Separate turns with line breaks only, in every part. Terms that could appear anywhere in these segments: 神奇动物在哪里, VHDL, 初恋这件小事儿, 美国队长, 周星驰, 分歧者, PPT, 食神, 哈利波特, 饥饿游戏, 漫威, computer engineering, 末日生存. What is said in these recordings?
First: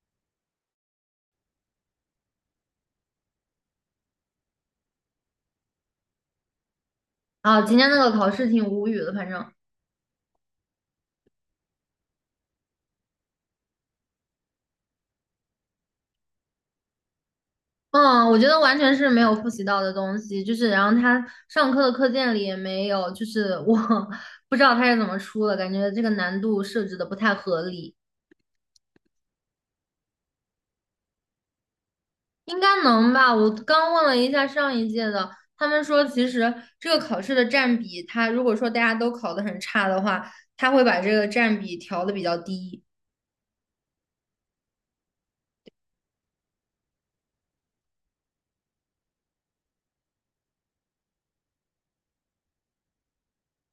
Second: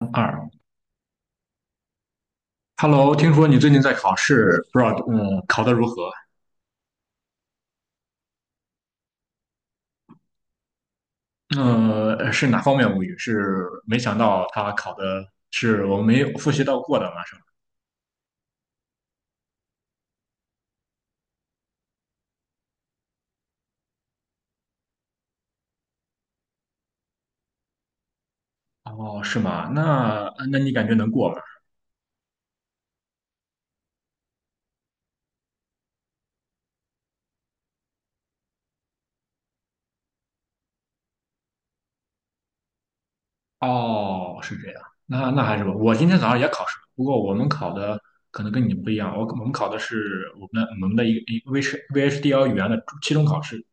二 Hello，听说你最近在考试，不知道考得如何？
啊，今天那个考试挺无语的，反正，
是哪方面无语？是没想到他考的是我没有复习到过的吗？上。
嗯，我觉得完全是没有复习到的东西，就是，然后他上课的课件里也没有，就是我 不知道他是怎么出的，感觉这个难度设置的不太合理，
哦，是吗？那你感觉能过吗？
应该能吧？我刚问了一下上一届的，他们说其实这个考试的占比，他如果说大家都考的很差的话，他会把这个占比调的比较低。
哦，是这样，那还是吧。我今天早上也考试了，不过我们考的可能跟你不一样，我们考的是我们的一个 VHDL 语言的期中考试。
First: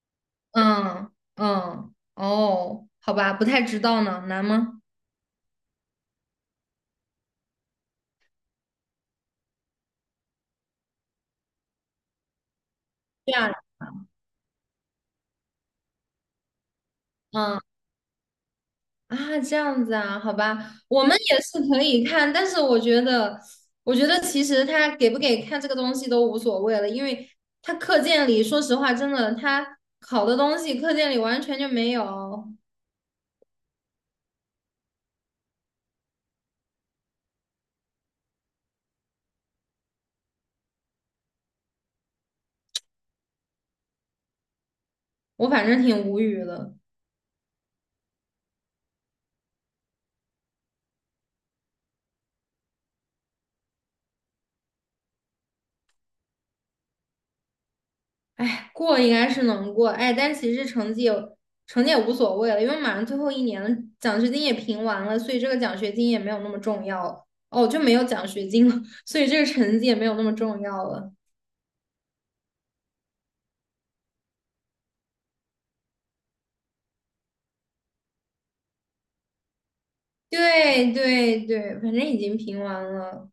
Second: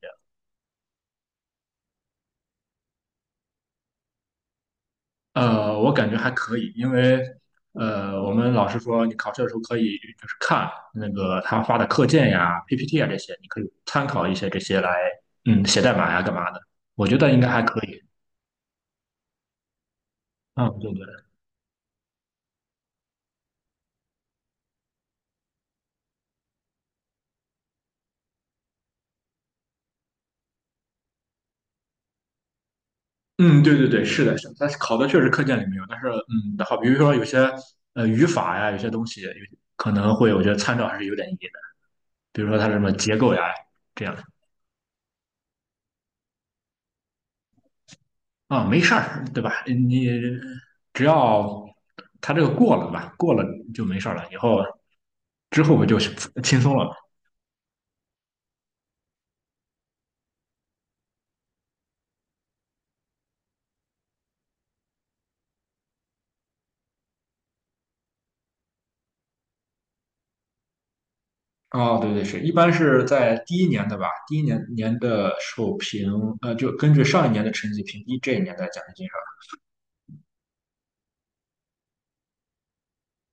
嗯嗯，哦，好吧，不太知道呢，难吗？
我感觉还可以，因为我们老师说你考试的时候可以就是看那个他发的课件呀、PPT 啊这些，
对
你
啊，
可以参考一些这些来，嗯，写代码呀干嘛的，我觉得应该
嗯。
还可以。
啊，这样子啊，好吧，
嗯，对
我
对。
们也是可以看，但是我觉得，我觉得其实他给不给看这个东西都无所谓了，因为他课件里，说实话，真的他考的东西课件里完全就没有，
嗯，对对对，是的，是的，但是考的确实课件里没有，但是好，比如说有些语法呀，有些东西有可能会，我觉得参照还是有点意义的，比如说它什么结构呀这样。
我反正挺无语的。
啊，没事儿，对吧？你只要他这个过了吧，过了就没事儿了，以后之后不就 轻松了吗？
哎，过应该是能过，哎，但其实成绩也无所谓了，因为马上最后一年了，奖学金也评完了，所以这个奖学金也没有那么重要了，哦，就没有奖学金了，所以这个成绩也没有那么重要了。
哦，对对是，一般是在第一年的吧，第一年的授评，就根据上一年的成绩评低这一年的奖学金是
对对对，反正已经评完了。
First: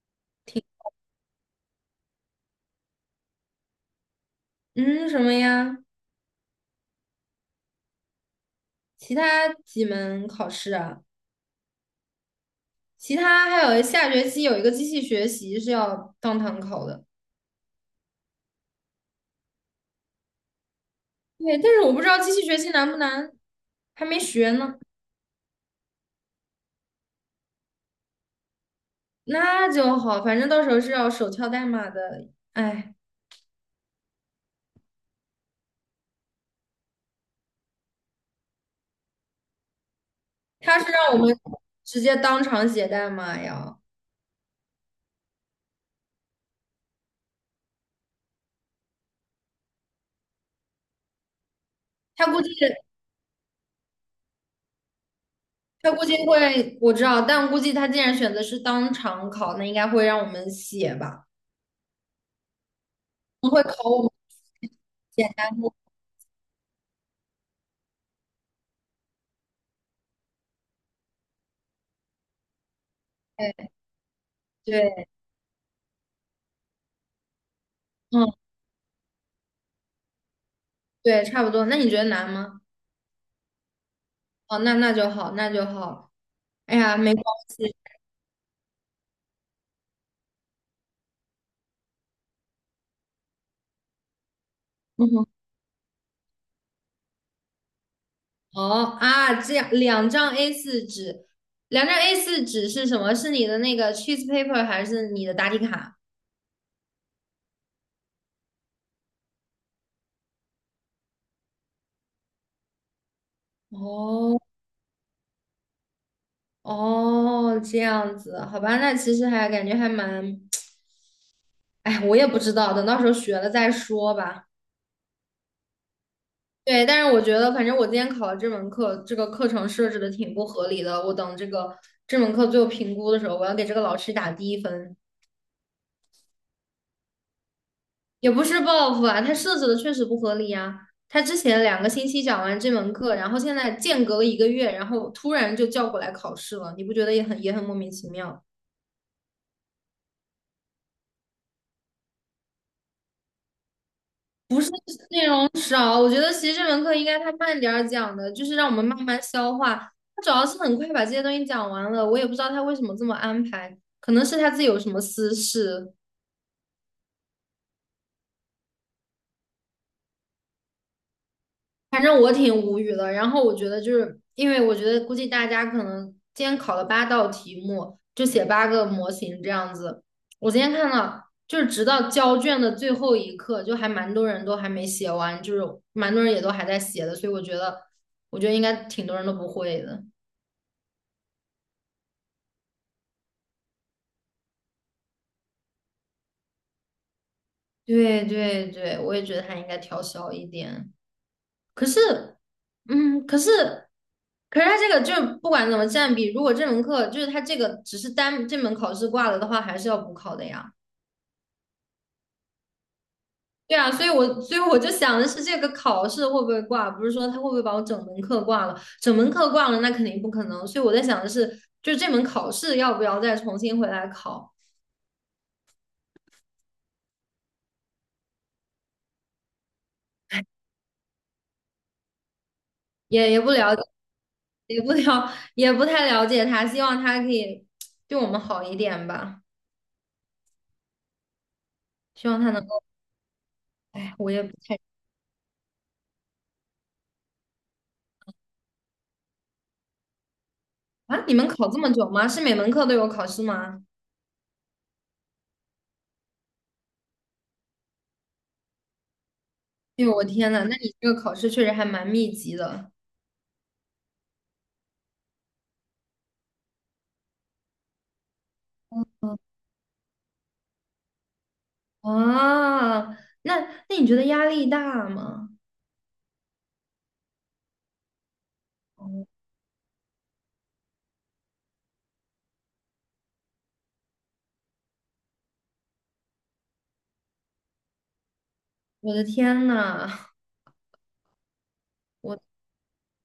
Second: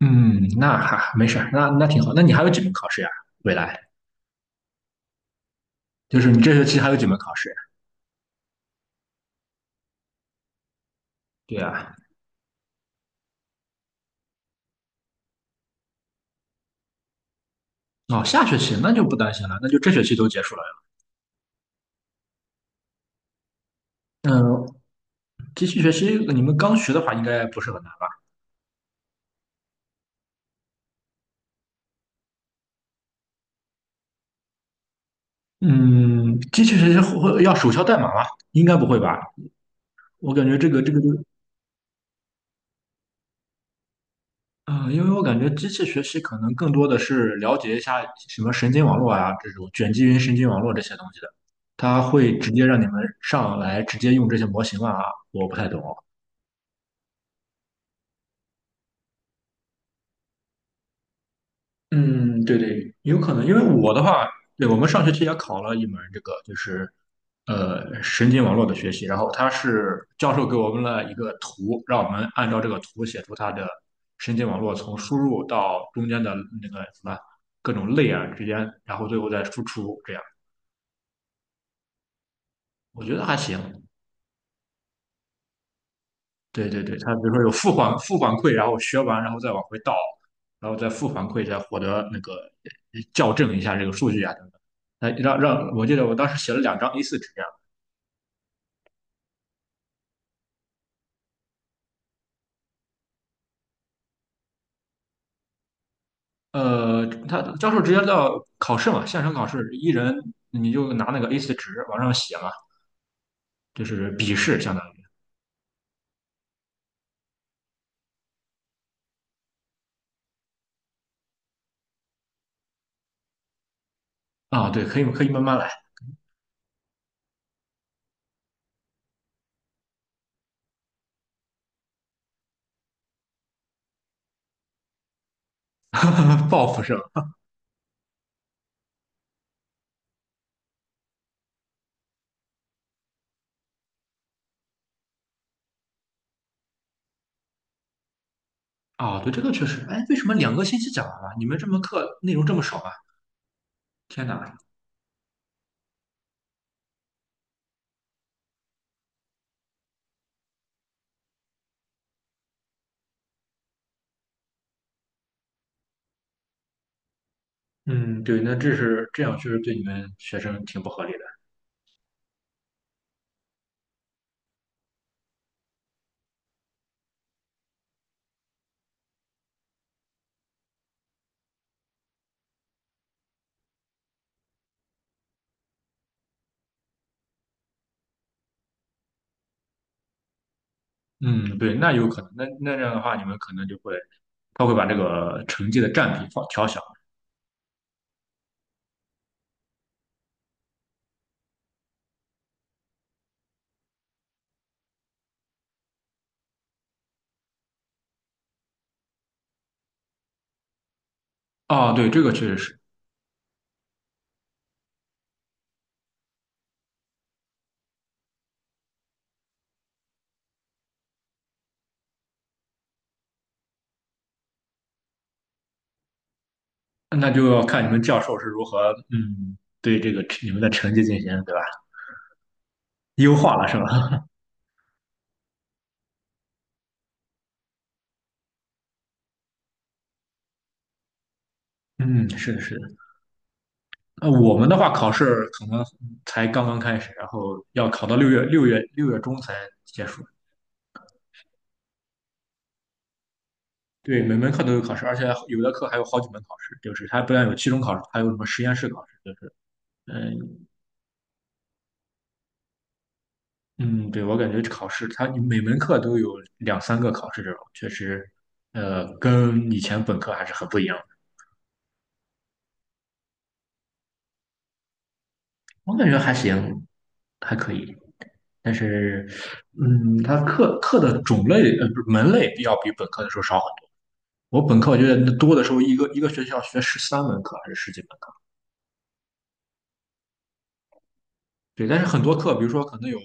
嗯，那没事儿，那挺好。那你还有几门考试呀？未来
嗯，什么呀？
就是你这学期还有几门考试？
其他几门考试啊？
对啊。
其他还有下学期有一个机器学习是要当堂考的。
哦，下学期那就不担心了，那就这学期都结束了。
对，但是我不知道机器学习难不难，还没学
嗯，
呢。
继续学期你们刚学的话应该不是很难。
那就好，反正到时候是要手敲代码的。哎，
嗯，机器学习会要手敲代码吗？应该不会吧？我感觉这
他
个
是
这个就，
让我们直接当场写代码呀。
嗯、因为我感觉机器学习可能更多的是了解一下什么神经网络啊，这种卷积云神经网络这些东西的，它
他
会
估计
直接让你们上来直接用这些模型啊。我不太懂。
他估计会，我知道，但估计他既然选择是当场考，那应该会让我们写吧。
嗯，对对，有可能，因为
会考
我的
我们。
话，对，我们上学期也
简单
考了
过，
一门这个，就是神经网络的学习，然后他是教授给我们了一个图，让我们按照这个图写出它的
对
神经网络从
对，
输入到中间的那个什么各种类啊
嗯，
之间，然后最后再输出，这样
对，差不多。那你觉得难吗？
我觉得还行。
哦，那那就好，那就好。
对
哎
对
呀，
对，他
没
比
关
如说有负
系。
反负反馈，然后学完然后再往回倒，然后再负反馈，再获得那个校正一下这个数据啊等等。
嗯
那
哼，
让我记得我当时写了两张A4纸这样。
哦啊，这样两张 a 四纸，两张 a 四纸是什么？是你的那个 cheese paper 还是你的答题卡？
他教授直接到考试嘛，线上考试，一人你就拿那个 a 四纸往上写嘛，就是笔
哦
试相当于。
哦，这样子，好吧，那其实还感觉还蛮，哎，我也不知道，等到时候学了再说吧。
啊，对，可以可以慢慢来。
对，但是我觉得，反正我今天考了这门课，这个课程设置的挺不合理的。我等这个这门课最后评估的时候，我要给这个老师打低分，
报复生。
也不是报复啊，他设置的确实不合理啊。他之前两个星期讲完这门课，然后现在间隔了一个月，然后突然就叫过来考试了，你不觉得也很莫名其妙？
啊，对，这个确实，哎，为什么2个星期讲完了？你们这门课内容这么少啊？天哪！
不是内容少，我觉得其实这门课应该他慢点儿讲的，就是让我们慢慢消化。他主要是很快把这些东西讲完了，我也不知道他为什么这么安排，可能是他自己有什么私事，
嗯，对，那这是这样，确实对你们学生挺不合理的。
反正我挺无语的。然后我觉得就是因为我觉得估计大家可能今天考了八道题目，就写八个模型这样子。我今天看到就是直到交卷的最后一刻，就还蛮多人都还没写完，就是蛮多人也都还在写的，所以我觉得应该挺多人都不会的。
嗯，对，那有可能，那这样的话，你们可能就会，他会把这个成绩的占比放调小。
对对对，我也觉得他应该调小一点。可是，嗯，可是，可是他这个就是不管怎么占比，如果这门课就是他这个只是单这门考试挂了的话，还是要补考的呀。
啊。对，这个确实是，
对啊，所以我就想的是，这个考试会不会挂，不是说他会不会把我整门课挂了？整门课挂了，那肯定不可能。所以我在想的是，就是这门考试要不要再重新回来考，
那就要看你们教授是如何，嗯，对这个你们的成绩进行，对吧？
也
优
也不
化了
了
是
解，
吧？
也不太了解他，希望他可以对我们好一点吧。
嗯，
希望他
是的，
能
是
够，
的。
哎，
那
我也不
我们的
太
话，考试可能才刚刚开始，然后要考到六月中才结束。
啊，你们考这么久吗？是每门课都有考试吗？
对，每门课都有考试，而且有的课还有好几门考试，就是它不但有期中考试，还有什么实验室考试，就是。
哎呦，我天
嗯。
呐，那你这个考试确实还蛮密集的
嗯，对，我感觉考试它每门课都有两三个考试这种，确实，
嗯
跟以前本科还是很不一样的。
啊。那那你觉得压力大吗？
我感觉还行，还可以。但
哦，
是，嗯，它课课的种类不是门类要比本科的时候少很多。我本科我觉得那多的时候，一个学校学13门课还是十几门课。
我的天呐，
对，但是很多
我
课，比如说可能有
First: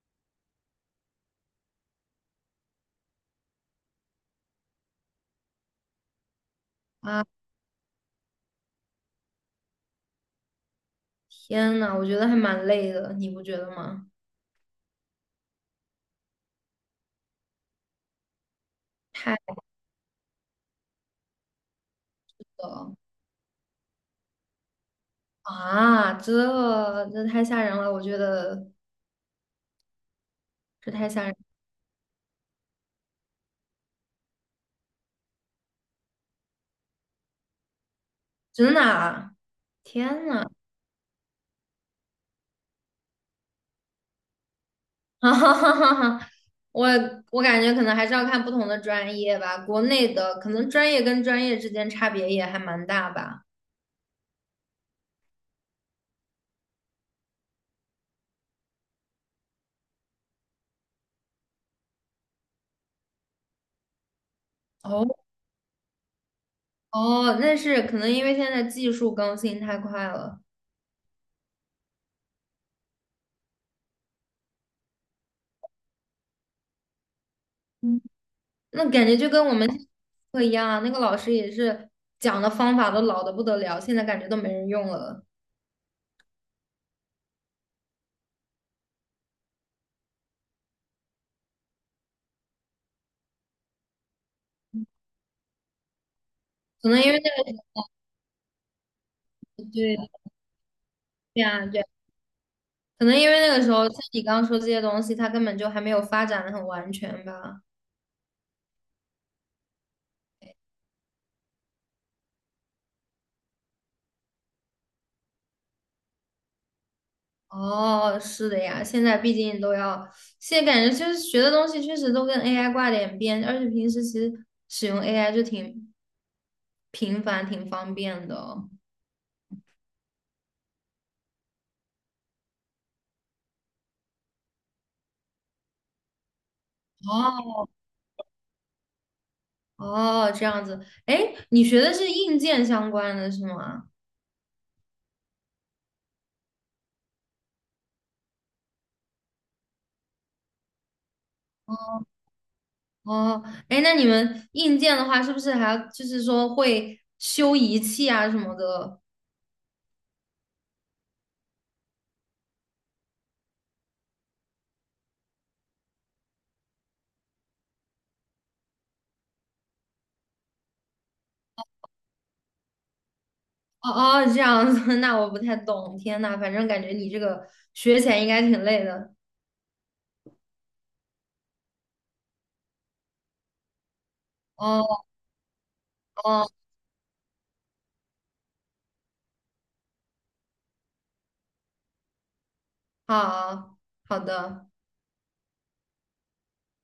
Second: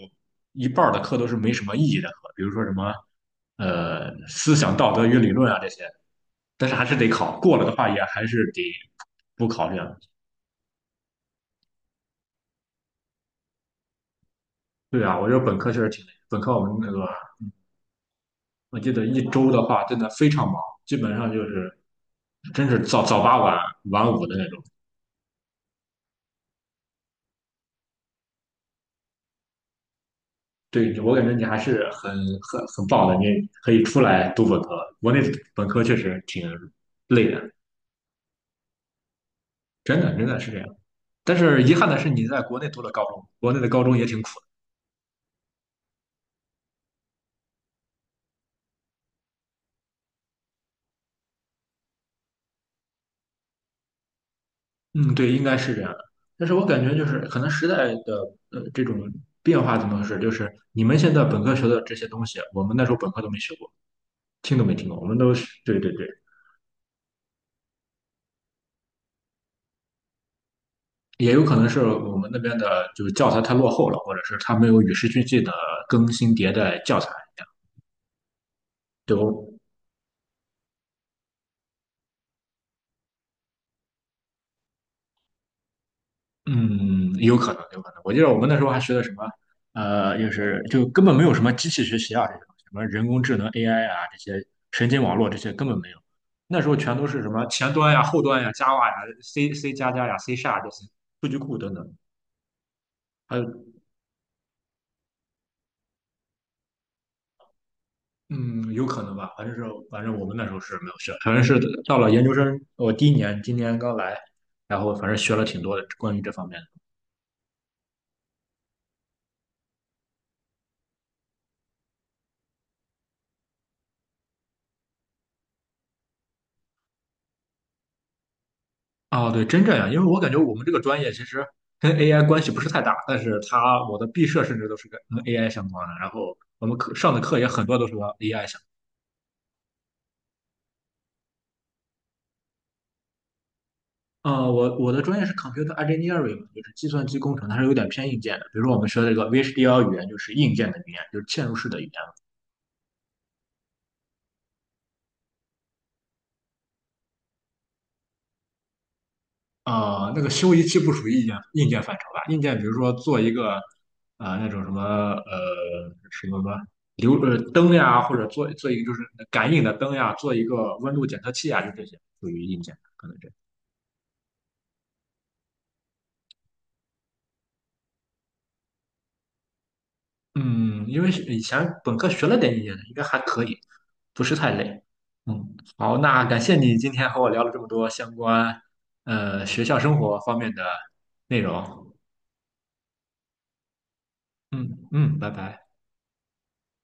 一半儿的课都是没什么意义的课，比如说什么思想道德与理论啊这些，但是还是得
啊
考，过了的话也还是得不考这样。
天呐，我觉得还蛮累的，你不觉得吗？
对啊，我觉得本科确实挺累，本科我们那个我记得一
太
周
累
的话真的非常忙，基本上就是真是
了
早八晚五的那种。
啊，这这太吓人了，我觉得这
对
太
我
吓
感觉
人，
你还是很棒的，你可以出来读本科。国内本科确实挺累的，
真的啊，
真的真
天
的
呐！
是这样。但是遗憾的是，你在国内读了高中，国内的高中也挺苦。
哈哈哈哈哈！我我感觉可能还是要看不同的专业吧，国内的可能专业跟专业之间差别也还蛮大吧。
嗯，对，应该是这样的。但是我感觉就是可能时代的这种变化怎么回事？就是你们现在本科学的这些东西，我们那时候本科都没学过，听都没听过。我
哦
们都是对对对，
哦，那是可能因为现在技术更新太快了，
也有可能是我们那边的就是教材太落后了，或者是它没有与时俱进的更新迭代教材一样。
嗯那感
对，
觉就跟
我
我们 课一样啊，那个老师也是讲的方法都老的不得了，现在感觉都没人用了。
嗯，有可能，有可能。我记得我们那时候还学的什么，就是根本没有什么机器学习啊，这种什么人工智能 AI 啊，这些神经网络这些根本没有。那时候
可
全
能
都
因为
是什
那
么
个时
前端呀、后端呀、Java 呀、C、
候
C 加
对
加呀、C 下这些数据
对
库
呀
等
对，
等。
可能因
还
为那个时
有，
候像你刚刚说这些东西，它根本就还没有发展的很完全吧。
嗯，有可能吧，反正是反正我们那时候是没有学，反正是到了研究生，我第一年，今年刚来，然后反正学了挺多的关于这方面的。
哦，是的呀，现在毕竟都要，现在感觉就是学的东西确实都跟 AI 挂点边，而且平时其实使用 AI 就挺频繁、挺方便的哦。
哦，对，真这样，因为我感觉我们这个专业其实跟 AI 关系不是太大，但是它我的毕设甚至都是跟 AI 相关的，然后我们课上的课也
哦
很多都是和 AI 相
哦，这样子，哎，你学的是硬件相关的是吗？
关。啊，我的专业是 computer engineering，嘛就是计算机工程，它是有点偏硬件的。比如说我们学的这个 VHDL 语言就是硬件的语言，就是嵌入式的语言。
哦，哎，那你们硬件的话，是不是还要就是说会修仪器啊什么的？
啊，那个修仪器不属于硬件范畴吧？硬件比如说做一个啊、那种什么什么什么流灯呀，或者做做一个就是感应的灯呀，做一个温度检测器啊，就这些属于硬件，可能这样。
哦哦，这样子，那我不太懂。天呐，反正感觉你这个学起来应该挺累的。
嗯，因为是以前本科学了点硬件的应该还可以，不是太累。
哦
嗯，好，那感
哦，
谢你今天和我聊了这么多相关学校生活方面的内容。
好好的。
嗯嗯，拜拜。